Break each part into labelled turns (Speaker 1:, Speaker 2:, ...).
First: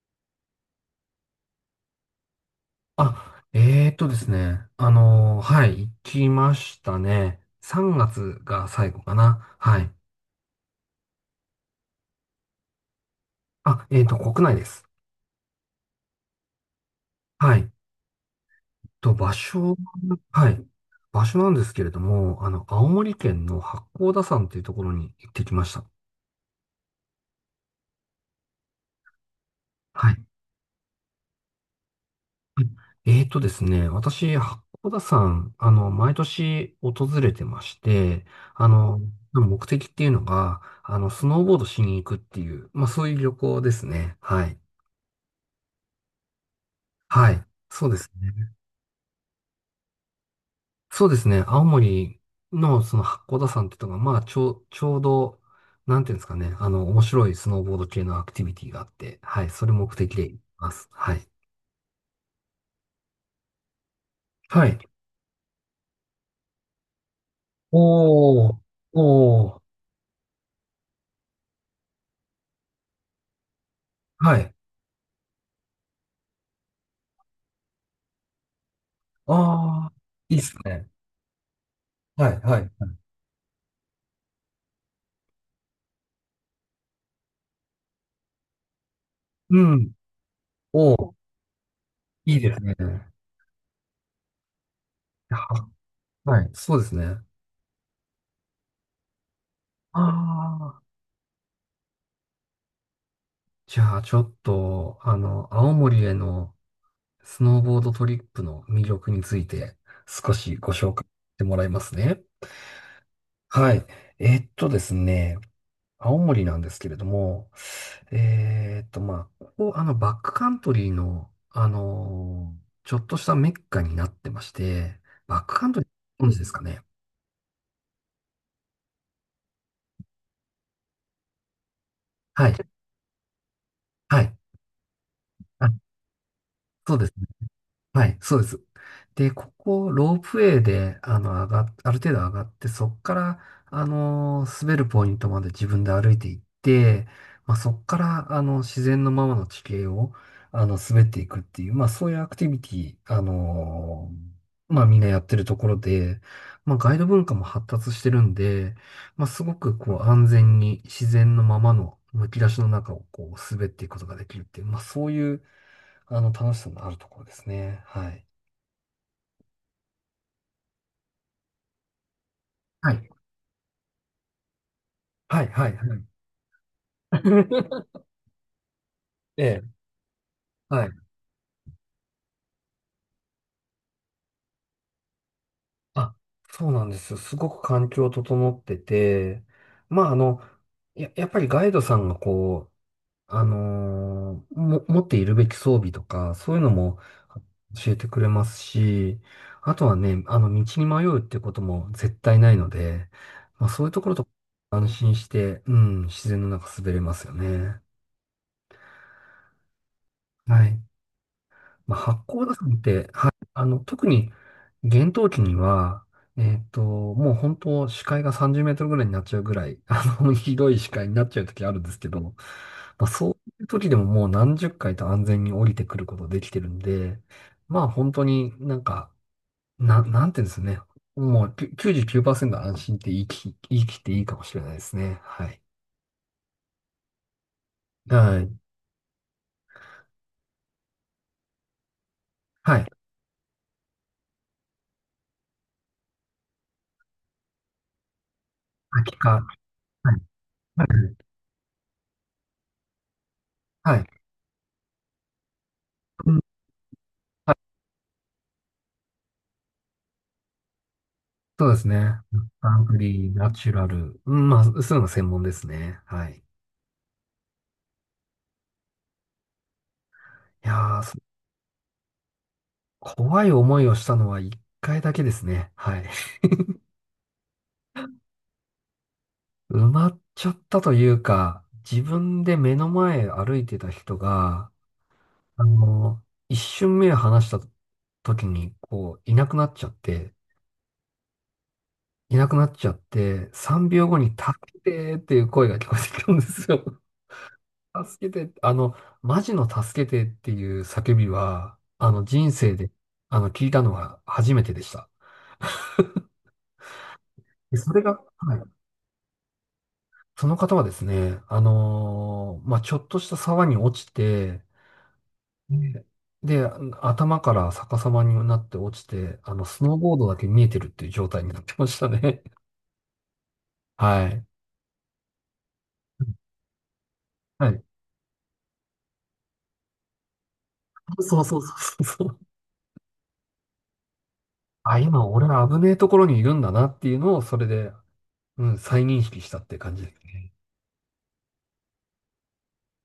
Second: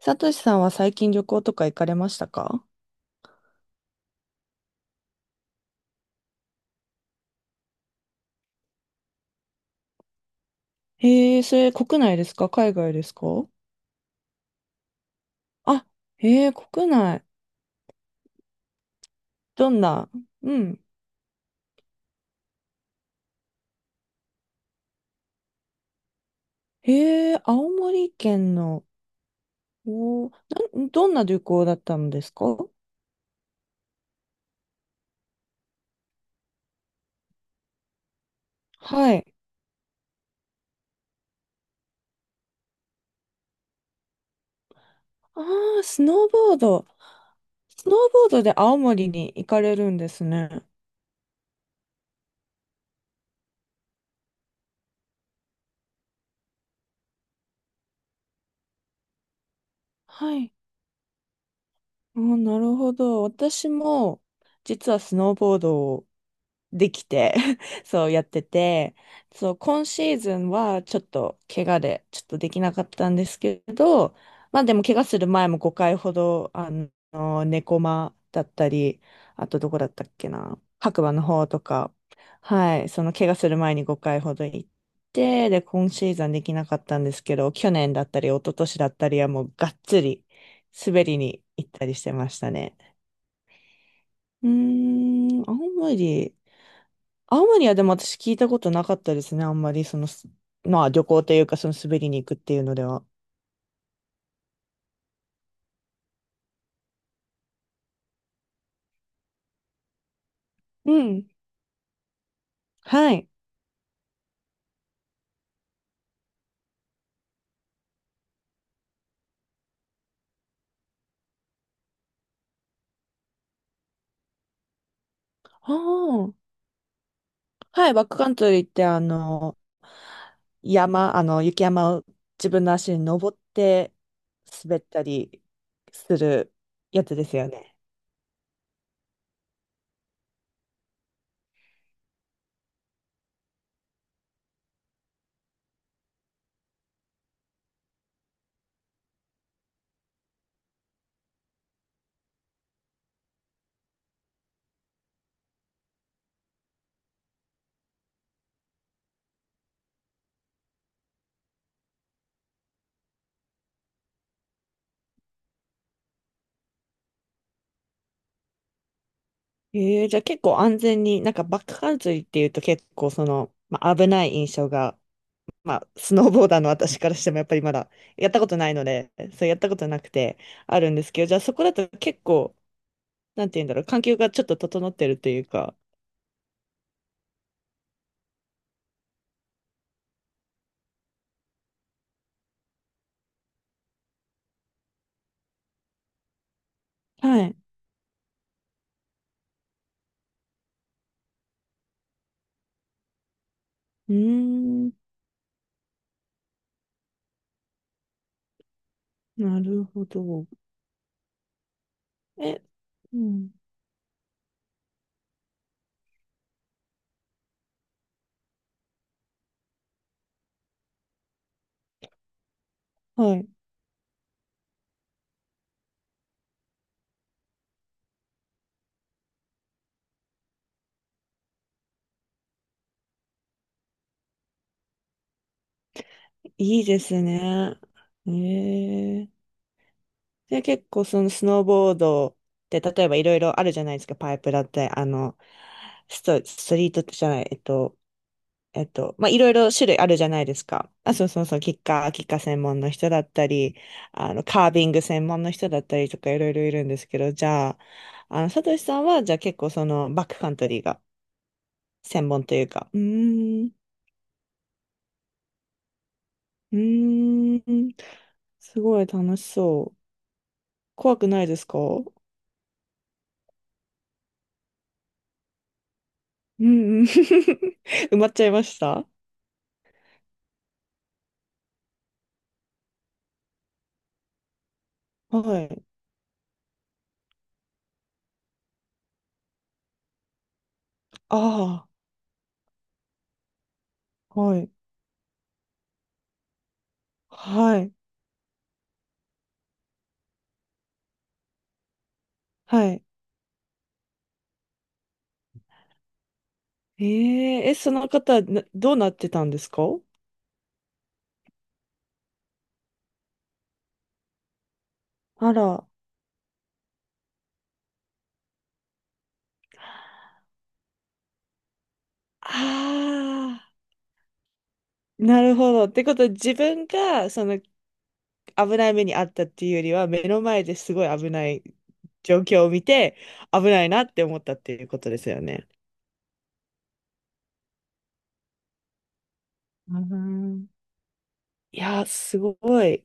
Speaker 1: サトシさんは最近旅行とか行かれましたか？
Speaker 2: あ、えーとですね。はい、行きましたね。3月がつが最後かな。はい。
Speaker 1: へえ、それ国内ですか海外ですか？
Speaker 2: あ、国内です。
Speaker 1: あ、へえ、国内。
Speaker 2: はい。と、場
Speaker 1: ど
Speaker 2: 所、
Speaker 1: んな？
Speaker 2: は
Speaker 1: う
Speaker 2: い。
Speaker 1: ん。
Speaker 2: 場所なんですけれども、青森県の八甲田山というところに行ってきました。
Speaker 1: へえ、青森県の。
Speaker 2: はい。
Speaker 1: おー。どんな旅行だったんですか？
Speaker 2: えーとですね、私、八甲田山、毎年訪れてまして、あの、
Speaker 1: はい。
Speaker 2: 目的っていうのが、スノーボードしに行くっていう、まあ、そういう旅行ですね。はい。
Speaker 1: ああ、スノーボード。
Speaker 2: はい。そ
Speaker 1: ス
Speaker 2: う
Speaker 1: ノー
Speaker 2: です
Speaker 1: ボード
Speaker 2: ね。
Speaker 1: で青森に行かれるんですね。
Speaker 2: そうですね。青森のその八甲田山ってとこが、まあ、ちょうど、なんていうんですかね。面白いスノーボード系のアクティビティがあって、はい。それ目的で
Speaker 1: は
Speaker 2: 行き
Speaker 1: い。
Speaker 2: ます。はい。
Speaker 1: あー、なるほど。私も、
Speaker 2: はい。
Speaker 1: 実はスノーボードをできて そうやって
Speaker 2: おー、
Speaker 1: て、
Speaker 2: お
Speaker 1: そう、
Speaker 2: ー、
Speaker 1: 今シーズンはちょっと怪我でちょっとできなかったんですけど、
Speaker 2: はい。
Speaker 1: まあでも怪我する前も5回ほど、猫間だったり、あとどこだっ
Speaker 2: ああ、
Speaker 1: たっけ
Speaker 2: いいっす
Speaker 1: な、
Speaker 2: ね。
Speaker 1: 白馬の方とか、
Speaker 2: はい、はい。はい、
Speaker 1: はい、その怪我する前に5回ほど行って、で、今シーズンできなかったんですけど、去年だったり、一昨年だったりはもう
Speaker 2: う
Speaker 1: がっ
Speaker 2: ん。
Speaker 1: つり
Speaker 2: お
Speaker 1: 滑
Speaker 2: ー、
Speaker 1: りに行ったりしてま
Speaker 2: い
Speaker 1: し
Speaker 2: い
Speaker 1: た
Speaker 2: です
Speaker 1: ね。
Speaker 2: ね。
Speaker 1: うーん、青
Speaker 2: は、
Speaker 1: 森。
Speaker 2: はい、そうですね。あ
Speaker 1: 青森はでも私聞いたことなかったですね。あんまり
Speaker 2: あ、
Speaker 1: まあ旅行というかその滑りに行くっていうのでは。
Speaker 2: じゃあ、ちょっと、青森への、スノーボードトリップの魅力について少しご
Speaker 1: う
Speaker 2: 紹介し
Speaker 1: ん。
Speaker 2: てもらいますね。
Speaker 1: はい。
Speaker 2: はい。ですね、青森なんですけれども、まあ、ここ、バックカントリーの、ちょっとしたメッカになってまして、バックカン
Speaker 1: あ
Speaker 2: トリー、ご存知で
Speaker 1: あ。
Speaker 2: すかね。
Speaker 1: はい。バックカントリーってあの、山、あの、雪山を
Speaker 2: は
Speaker 1: 自
Speaker 2: い。
Speaker 1: 分の足に登って
Speaker 2: はい。
Speaker 1: 滑ったり
Speaker 2: あ、
Speaker 1: する
Speaker 2: そう
Speaker 1: や
Speaker 2: です。
Speaker 1: つですよね。
Speaker 2: はい、そうです。で、ここ、ロープウェイで、上がっ、ある程度上がって、そっから、滑るポイントまで自分で歩いていって、まあ、そっから、自然のままの地形を、滑っていくっていう、まあ、そういうアクティビティ、まあ、みんなやってるところで、まあ、ガイド文化も発達してるんで、まあ、すごく、こう、安全に自然のままの、むき出しの中を、こう、滑っていくことができるっていう、まあ、そういう、楽しさのあるところですね。はい。
Speaker 1: ええ、じゃあ結構安全に。なんかバックカントリーっていうと結
Speaker 2: はい。
Speaker 1: 構まあ、危ない印象が、
Speaker 2: はい、はい、
Speaker 1: まあ、
Speaker 2: は
Speaker 1: ス
Speaker 2: い。
Speaker 1: ノーボーダーの私からしてもやっぱりまだ やったことないので、
Speaker 2: え
Speaker 1: そう、やっ
Speaker 2: え、
Speaker 1: たことなくてあ
Speaker 2: はい。
Speaker 1: るんですけど、じゃあそこだと結構、なんて言うんだろう、環境がちょっと整ってるというか。
Speaker 2: あ、そうなんですよ。すごく環境整ってて、まあ、やっぱりガイドさんがこう、あのーも、持っているべき装備とか、そういうのも
Speaker 1: はい。
Speaker 2: 教えてくれますし、あとはね、道に迷うっていうことも絶対ないので、まあ、そういうとこ
Speaker 1: う
Speaker 2: ろ
Speaker 1: ー
Speaker 2: と安
Speaker 1: ん、
Speaker 2: 心して、うん、自然の中滑れますよね。
Speaker 1: なるほど。
Speaker 2: はい。まあ、八甲田
Speaker 1: え、
Speaker 2: 山って、
Speaker 1: う
Speaker 2: はい、
Speaker 1: ん。
Speaker 2: 特に厳冬期には、もう本当視界が30メートルぐらいになっちゃうぐらい、ひどい視界になっちゃう時あるんですけど、まあ、そう
Speaker 1: はい。
Speaker 2: いう時でももう何十回と安全に降りてくることできてるんで、まあ本当になんか、なんていうんですね。もう99%安心って言い切っていいかもしれないですね。はい。
Speaker 1: いいですね。え
Speaker 2: はい。
Speaker 1: え。で、結構そのスノーボードっ
Speaker 2: は
Speaker 1: て
Speaker 2: い。
Speaker 1: 例えばいろいろあるじゃないですか。パイプだって、ストリートじゃない、
Speaker 2: 秋
Speaker 1: まあ、い
Speaker 2: か。
Speaker 1: ろいろ種類あ
Speaker 2: は
Speaker 1: る
Speaker 2: い。
Speaker 1: じゃないです
Speaker 2: は
Speaker 1: か。あ、
Speaker 2: い。
Speaker 1: そうそうそう、キッカー専門の人だったり、
Speaker 2: はい。
Speaker 1: カービング専門の人だったりと
Speaker 2: う
Speaker 1: か
Speaker 2: ん、
Speaker 1: いろいろいるんですけど、じゃあ、サトシさんは、じゃあ結構バックカントリーが
Speaker 2: そうですね。
Speaker 1: 専門という
Speaker 2: アン
Speaker 1: か、
Speaker 2: グ
Speaker 1: う
Speaker 2: リー、ナ
Speaker 1: ー
Speaker 2: チ
Speaker 1: ん。
Speaker 2: ュラル。うん、まあ、そういうの専門ですね。はい。
Speaker 1: うーん、すごい楽しそう。
Speaker 2: やー、そ
Speaker 1: 怖くないですか？う
Speaker 2: 怖い思いをしたのは一回だけですね。はい。
Speaker 1: んうん。埋まっちゃいました？
Speaker 2: 埋まっちゃったというか、自分で目の前歩いてた人が、
Speaker 1: は
Speaker 2: あ
Speaker 1: い。
Speaker 2: の、一瞬目を離した時に、こう、いなくなっちゃって、
Speaker 1: あ
Speaker 2: いなくなっちゃって、3秒後に
Speaker 1: あ、
Speaker 2: 助
Speaker 1: はい。
Speaker 2: けてーっていう声が聞こえてきたんですよ。
Speaker 1: はい。
Speaker 2: 助けて、マジの助けてっていう叫びは、人生
Speaker 1: は
Speaker 2: で、
Speaker 1: い。
Speaker 2: 聞いたのは初めてでした。
Speaker 1: えー、
Speaker 2: で、
Speaker 1: そ
Speaker 2: それ
Speaker 1: の
Speaker 2: が、
Speaker 1: 方、
Speaker 2: はい。
Speaker 1: どうなってたんですか？
Speaker 2: その方はですね、まあ、ちょっとした沢に落ちて、
Speaker 1: あら。
Speaker 2: で、で頭から逆さまになって落ちて、スノーボードだけ見えてるっていう状態になってましたね。
Speaker 1: ああ、
Speaker 2: はい。
Speaker 1: なるほど。ってことは自分がその
Speaker 2: はい。
Speaker 1: 危ない目に遭ったっていうよりは、目の前ですごい危
Speaker 2: そう
Speaker 1: な
Speaker 2: そう
Speaker 1: い
Speaker 2: そうそう。
Speaker 1: 状況を見て、危ないなって思ったっていう
Speaker 2: あ、
Speaker 1: ことで
Speaker 2: 今
Speaker 1: すよ
Speaker 2: 俺は
Speaker 1: ね。
Speaker 2: 危ねえところにいるんだなっていうのを、それで、うん、再認識したって感
Speaker 1: う
Speaker 2: じですね。
Speaker 1: ん、いやー、すごい。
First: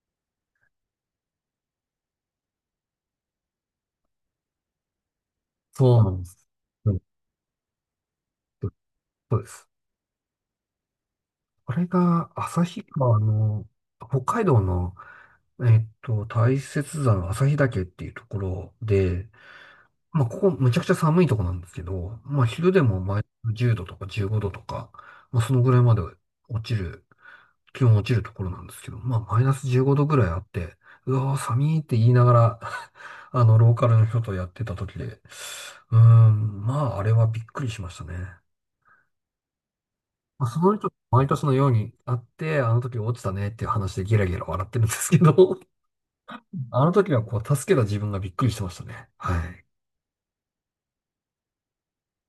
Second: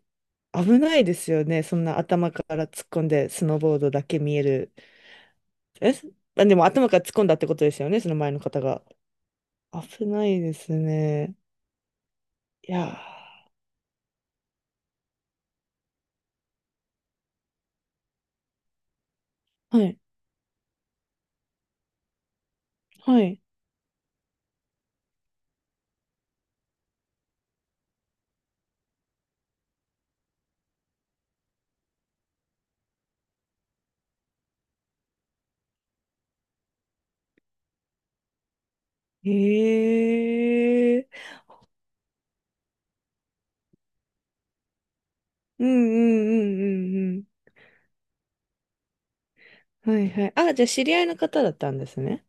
Speaker 1: 危ないですよね。そんな頭から突っ込んで、スノーボードだけ見える。え、
Speaker 2: そうなんで
Speaker 1: まあ
Speaker 2: す。
Speaker 1: でも頭
Speaker 2: うん、
Speaker 1: から突っ込んだってことですよね、その前の方が。
Speaker 2: そうです。
Speaker 1: 危ないですね。
Speaker 2: あれが、
Speaker 1: い
Speaker 2: 旭
Speaker 1: やー、
Speaker 2: 川の、北海道の、大雪山旭岳っていうところで、
Speaker 1: はい、
Speaker 2: まあ、ここむちゃくちゃ寒いとこなんですけど、まあ、昼でも
Speaker 1: は
Speaker 2: マイ
Speaker 1: い。
Speaker 2: ナス10度とか15度とか、まあ、そのぐらいまで落ちる、気温落ちるところなんですけど、まあ、マイナス15度ぐらいあって、うわー、寒いって言いながら ローカルの人とやってた時で、うーん、まあ、あれはびっくりしましたね。まあ、その人、
Speaker 1: ええ
Speaker 2: 毎
Speaker 1: ー、
Speaker 2: 年のようにあって、あの時落ちたねっていう話でゲラゲラ笑ってるんですけど、
Speaker 1: う んうん
Speaker 2: あの
Speaker 1: う
Speaker 2: 時
Speaker 1: んう
Speaker 2: は
Speaker 1: ん、
Speaker 2: こう、助けた自分がびっくりしてましたね。はい。
Speaker 1: はいはい。あ、じゃあ知り合いの方だったんですね。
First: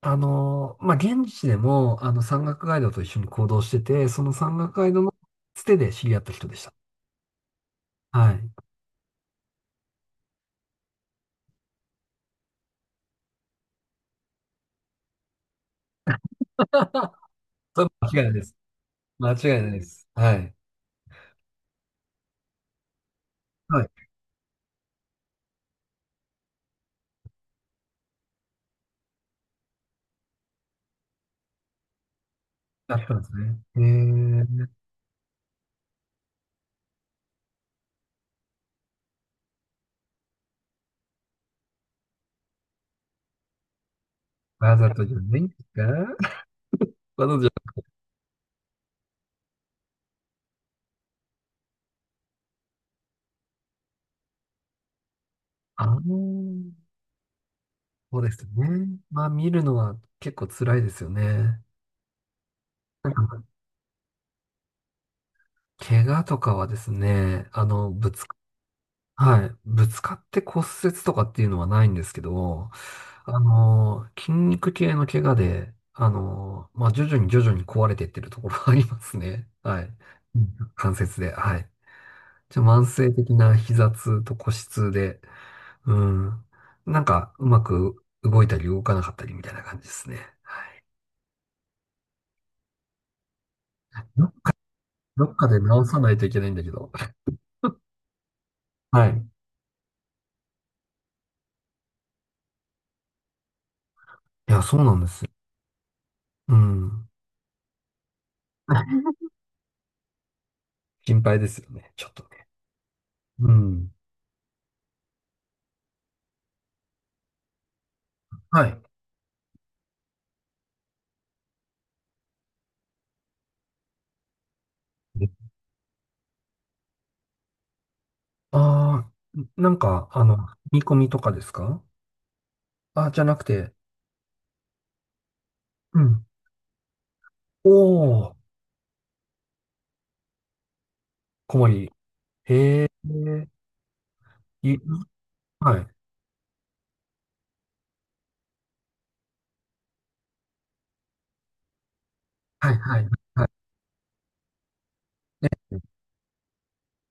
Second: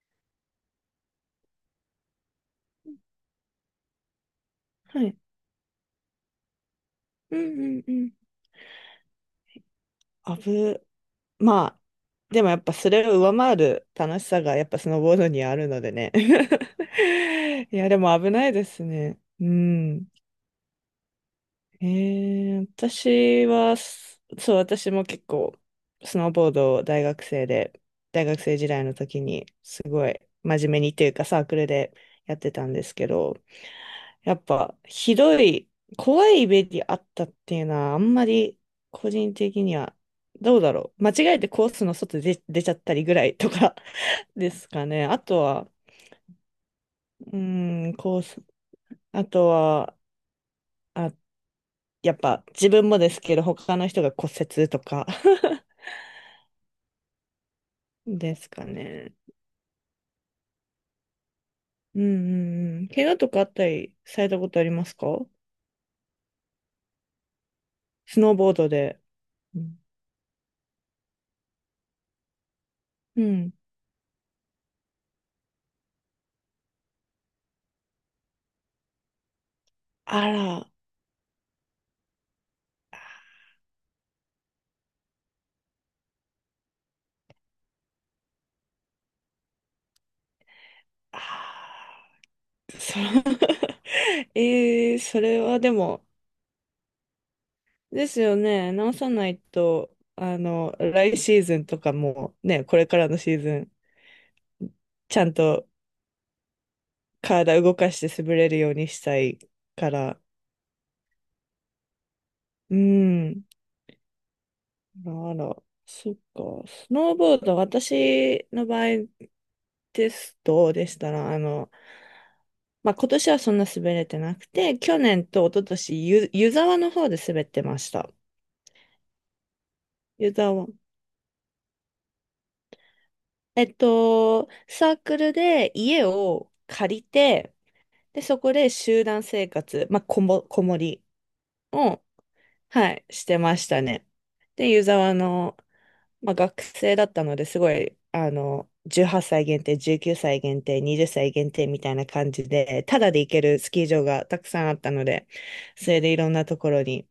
Speaker 2: まあ、現地でも、山岳ガイドと一緒に行動してて、その山岳ガイ
Speaker 1: は
Speaker 2: ドの
Speaker 1: い。
Speaker 2: つてで知り合った人でした。
Speaker 1: うんうんうん。
Speaker 2: はい。
Speaker 1: あぶ、まあ、でもやっぱそれを上回る楽しさがやっぱスノーボードにはあるのでね。い
Speaker 2: そ
Speaker 1: や、
Speaker 2: れ
Speaker 1: で
Speaker 2: 間
Speaker 1: も
Speaker 2: 違いな
Speaker 1: 危
Speaker 2: いで
Speaker 1: ない
Speaker 2: す。
Speaker 1: ですね。
Speaker 2: 間違
Speaker 1: う
Speaker 2: いないで
Speaker 1: ん。
Speaker 2: す。はい。
Speaker 1: えー、私は、
Speaker 2: はい。
Speaker 1: すそう、私も結構、スノーボードを大学生時代の時に、すごい真面目にというか、サークルでやってたんで
Speaker 2: あ
Speaker 1: す
Speaker 2: っ
Speaker 1: け
Speaker 2: たんです
Speaker 1: ど、
Speaker 2: ね。え
Speaker 1: やっ
Speaker 2: ー、
Speaker 1: ぱ、ひどい、怖いイメージあったっていうのは、あんまり、個人的には、どうだろう。間違えてコースの外で出ちゃったりぐらいとか です
Speaker 2: わ
Speaker 1: か
Speaker 2: ざと
Speaker 1: ね。
Speaker 2: じゃ
Speaker 1: あ
Speaker 2: な
Speaker 1: と
Speaker 2: いんです
Speaker 1: は、
Speaker 2: か？ わ
Speaker 1: う
Speaker 2: ざとじゃ、
Speaker 1: ーん、コース、あとは、やっぱ自分もですけど、他の人が骨折とか
Speaker 2: あのー そうで
Speaker 1: で
Speaker 2: す
Speaker 1: す
Speaker 2: よ
Speaker 1: か
Speaker 2: ね。
Speaker 1: ね。
Speaker 2: まあ、見るのは結構辛いですよね。
Speaker 1: うんうんうん。怪我とかあったりされたことありますか？
Speaker 2: 怪我とかはですね、あの、ぶ
Speaker 1: ス
Speaker 2: つ
Speaker 1: ノー
Speaker 2: か、
Speaker 1: ボードで。
Speaker 2: はい、
Speaker 1: うん。
Speaker 2: ぶつかって骨折とかっていうのはないんですけど、
Speaker 1: うん、
Speaker 2: 筋肉系の怪我で、まあ、徐々に徐々に壊れていってるところがありますね。はい。
Speaker 1: あ
Speaker 2: うん、
Speaker 1: ら。
Speaker 2: 関節で、はい。じゃ、慢性的な膝痛と腰痛で、うん。なんか、うまく動いたり動かなかったりみたいな感じですね。
Speaker 1: あー、そう。
Speaker 2: ど、
Speaker 1: そ
Speaker 2: どっ
Speaker 1: れ
Speaker 2: か
Speaker 1: は
Speaker 2: で
Speaker 1: で
Speaker 2: 直さ
Speaker 1: も、
Speaker 2: ないといけないんだけど。
Speaker 1: ですよね。直
Speaker 2: は
Speaker 1: さ
Speaker 2: い。
Speaker 1: ないと、来シーズンとかもね、これからのシーズン、
Speaker 2: いや、そうなんで
Speaker 1: ち
Speaker 2: す
Speaker 1: ゃ
Speaker 2: よ。
Speaker 1: んと
Speaker 2: うん。
Speaker 1: 体動かして滑れるようにし たいから。
Speaker 2: 心配ですよね。ちょっとね。
Speaker 1: うん。
Speaker 2: うん。
Speaker 1: あら、そっか。スノーボード、私
Speaker 2: は
Speaker 1: の
Speaker 2: い。
Speaker 1: 場合ですと、でしたら、まあ、今年はそんな滑れてなくて、去年と一昨年湯沢の方で滑ってました。
Speaker 2: ああ、なんか、
Speaker 1: 湯沢。
Speaker 2: 見込みとかですか？あ、じゃなくて、
Speaker 1: サークルで
Speaker 2: う
Speaker 1: 家
Speaker 2: ん。
Speaker 1: を借りて、で、
Speaker 2: おー、
Speaker 1: そこで集団生活、まあ、こもり
Speaker 2: 小森。
Speaker 1: を、はい、して
Speaker 2: え、
Speaker 1: ましたね。で、
Speaker 2: い、
Speaker 1: 湯沢の、
Speaker 2: はい、
Speaker 1: まあ、学生だったのですごい、18歳限定、19歳限定、20歳限定みたいな感じ
Speaker 2: はい、
Speaker 1: で、
Speaker 2: は
Speaker 1: た
Speaker 2: い。
Speaker 1: だで行け
Speaker 2: はい。
Speaker 1: るスキー場がたくさんあったので、それでいろんなところに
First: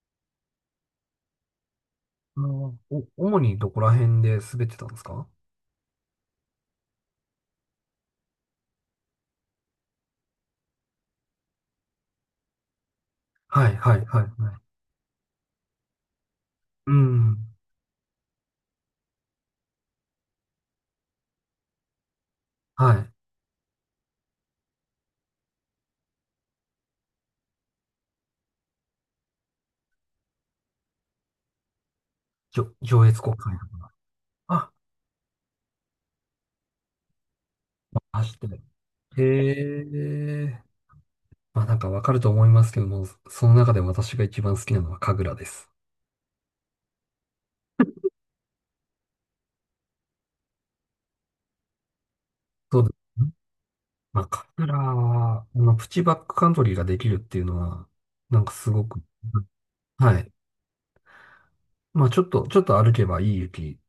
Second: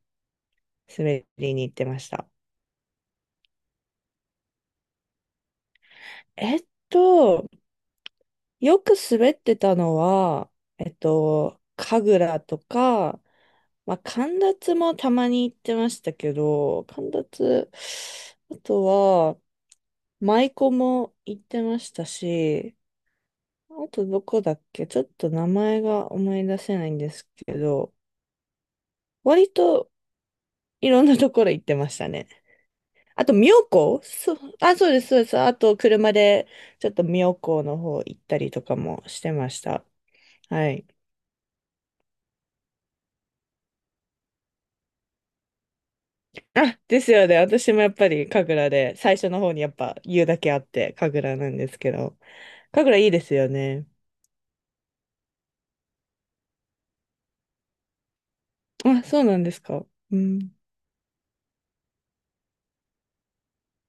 Speaker 1: 滑りに行ってました。
Speaker 2: 主にどこら辺で滑ってたんですか？
Speaker 1: えっと、よく滑ってたのは、神楽とか、
Speaker 2: はい、は
Speaker 1: まあ、
Speaker 2: い、はい、
Speaker 1: 神
Speaker 2: はい。
Speaker 1: 立もたまに行ってましたけど、
Speaker 2: う
Speaker 1: 神
Speaker 2: ん。
Speaker 1: 立、あとは、舞妓も行ってましたし、
Speaker 2: はい。
Speaker 1: あとどこだっけちょっと名前が思い出せないんですけど、割といろんなところ行ってましたね。
Speaker 2: じょ、上越
Speaker 1: あと、
Speaker 2: 国会。
Speaker 1: 妙高、そう、
Speaker 2: あ、
Speaker 1: あ、そうです、そうです。あと、車でちょっと妙高の方行っ
Speaker 2: 走っ
Speaker 1: た
Speaker 2: て
Speaker 1: り
Speaker 2: る。
Speaker 1: とかもしてました。
Speaker 2: へえ。
Speaker 1: はい。
Speaker 2: まあなんかわかると思いますけども、その中で私が一番好きなのは神楽です。
Speaker 1: あ、ですよね。私もやっぱり神楽で、最初の方にやっぱ言うだけあって、神楽なんですけど。
Speaker 2: そうで
Speaker 1: 神楽いいで
Speaker 2: す。
Speaker 1: すよね。
Speaker 2: まあ、カフラは、まあの、プチバックカントリーができるっていうのは、なんかすごく、
Speaker 1: あ、そうなんですか。う
Speaker 2: はい。
Speaker 1: ん。
Speaker 2: まあ、ちょっと歩けばいい雪、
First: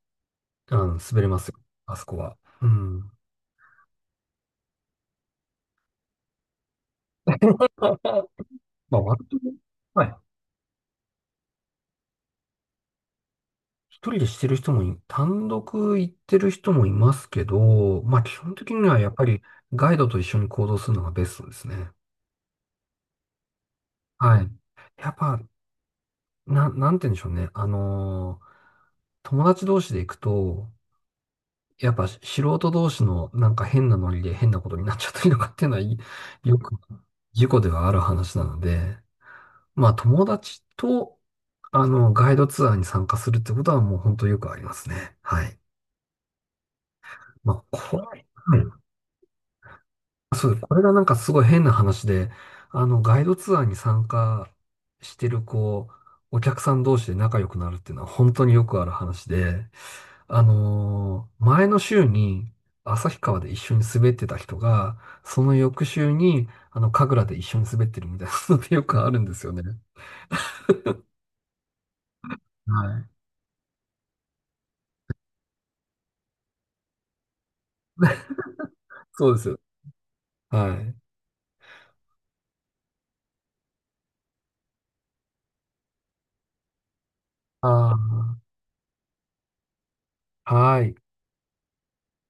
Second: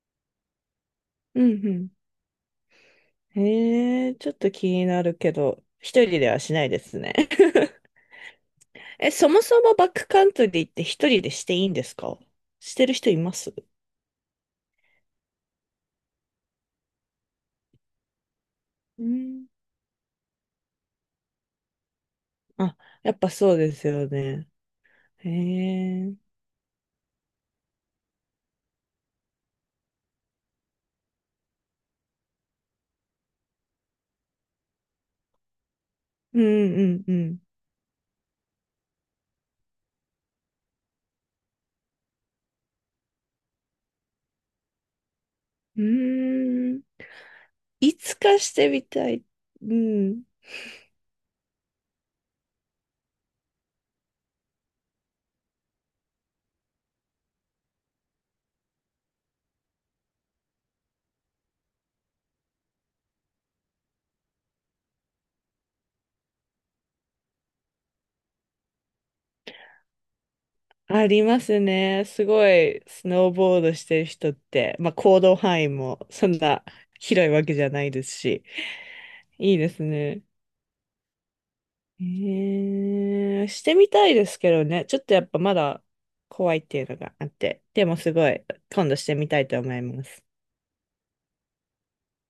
Speaker 2: 滑れま
Speaker 1: う
Speaker 2: すよ。
Speaker 1: んう
Speaker 2: あそこは。うん。
Speaker 1: ん。へえ、ちょっと気になるけど、一人ではしないですね。
Speaker 2: まあ、割
Speaker 1: そ
Speaker 2: と、
Speaker 1: もそもバッ
Speaker 2: は
Speaker 1: ク
Speaker 2: い。
Speaker 1: カントリーって一人でしていいんですか？してる人います？
Speaker 2: 一人でしてる人もい、単独行ってる人もいますけど、まあ、基本的には
Speaker 1: う
Speaker 2: やっぱり
Speaker 1: ん。
Speaker 2: ガイドと一緒に行動するのがベストですね。
Speaker 1: あ、やっぱそうですよ
Speaker 2: は
Speaker 1: ね。
Speaker 2: い。やっ
Speaker 1: へ
Speaker 2: ぱ、
Speaker 1: え。
Speaker 2: なんて言うんでしょうね。友達同士で行くと、やっぱ素人同士のなんか変なノリで変なことになっちゃったりとかっていうのは、
Speaker 1: うん
Speaker 2: よく
Speaker 1: うんうん。
Speaker 2: 事故ではある話なので、まあ友達と、ガイドツアーに参加するってことはもう本当よくありますね。はい。
Speaker 1: うーん。
Speaker 2: まあ、
Speaker 1: い
Speaker 2: こ
Speaker 1: つ
Speaker 2: れ、
Speaker 1: かし
Speaker 2: は
Speaker 1: てみ
Speaker 2: い、
Speaker 1: たい。うん。
Speaker 2: そうです。これがなんかすごい変な話で、ガイドツアーに参加してるお客さん同士で仲良くなるっていうのは本当によくある話で、前の週に旭川で一緒に滑ってた人が、その翌週に、神楽で一緒に滑ってるみたいなのってよくあるんですよね。
Speaker 1: ありますね。すご
Speaker 2: は
Speaker 1: い、ス
Speaker 2: い。
Speaker 1: ノーボードしてる人って、まあ行動範囲もそんな広いわけじゃないですし、
Speaker 2: そうで
Speaker 1: いい
Speaker 2: す。
Speaker 1: ですね。
Speaker 2: はい。
Speaker 1: ええ、してみたいですけどね。ちょっとやっぱまだ怖いっていうのがあって。でもすごい、
Speaker 2: あ
Speaker 1: 今度してみたいと思います。
Speaker 2: あ、はい。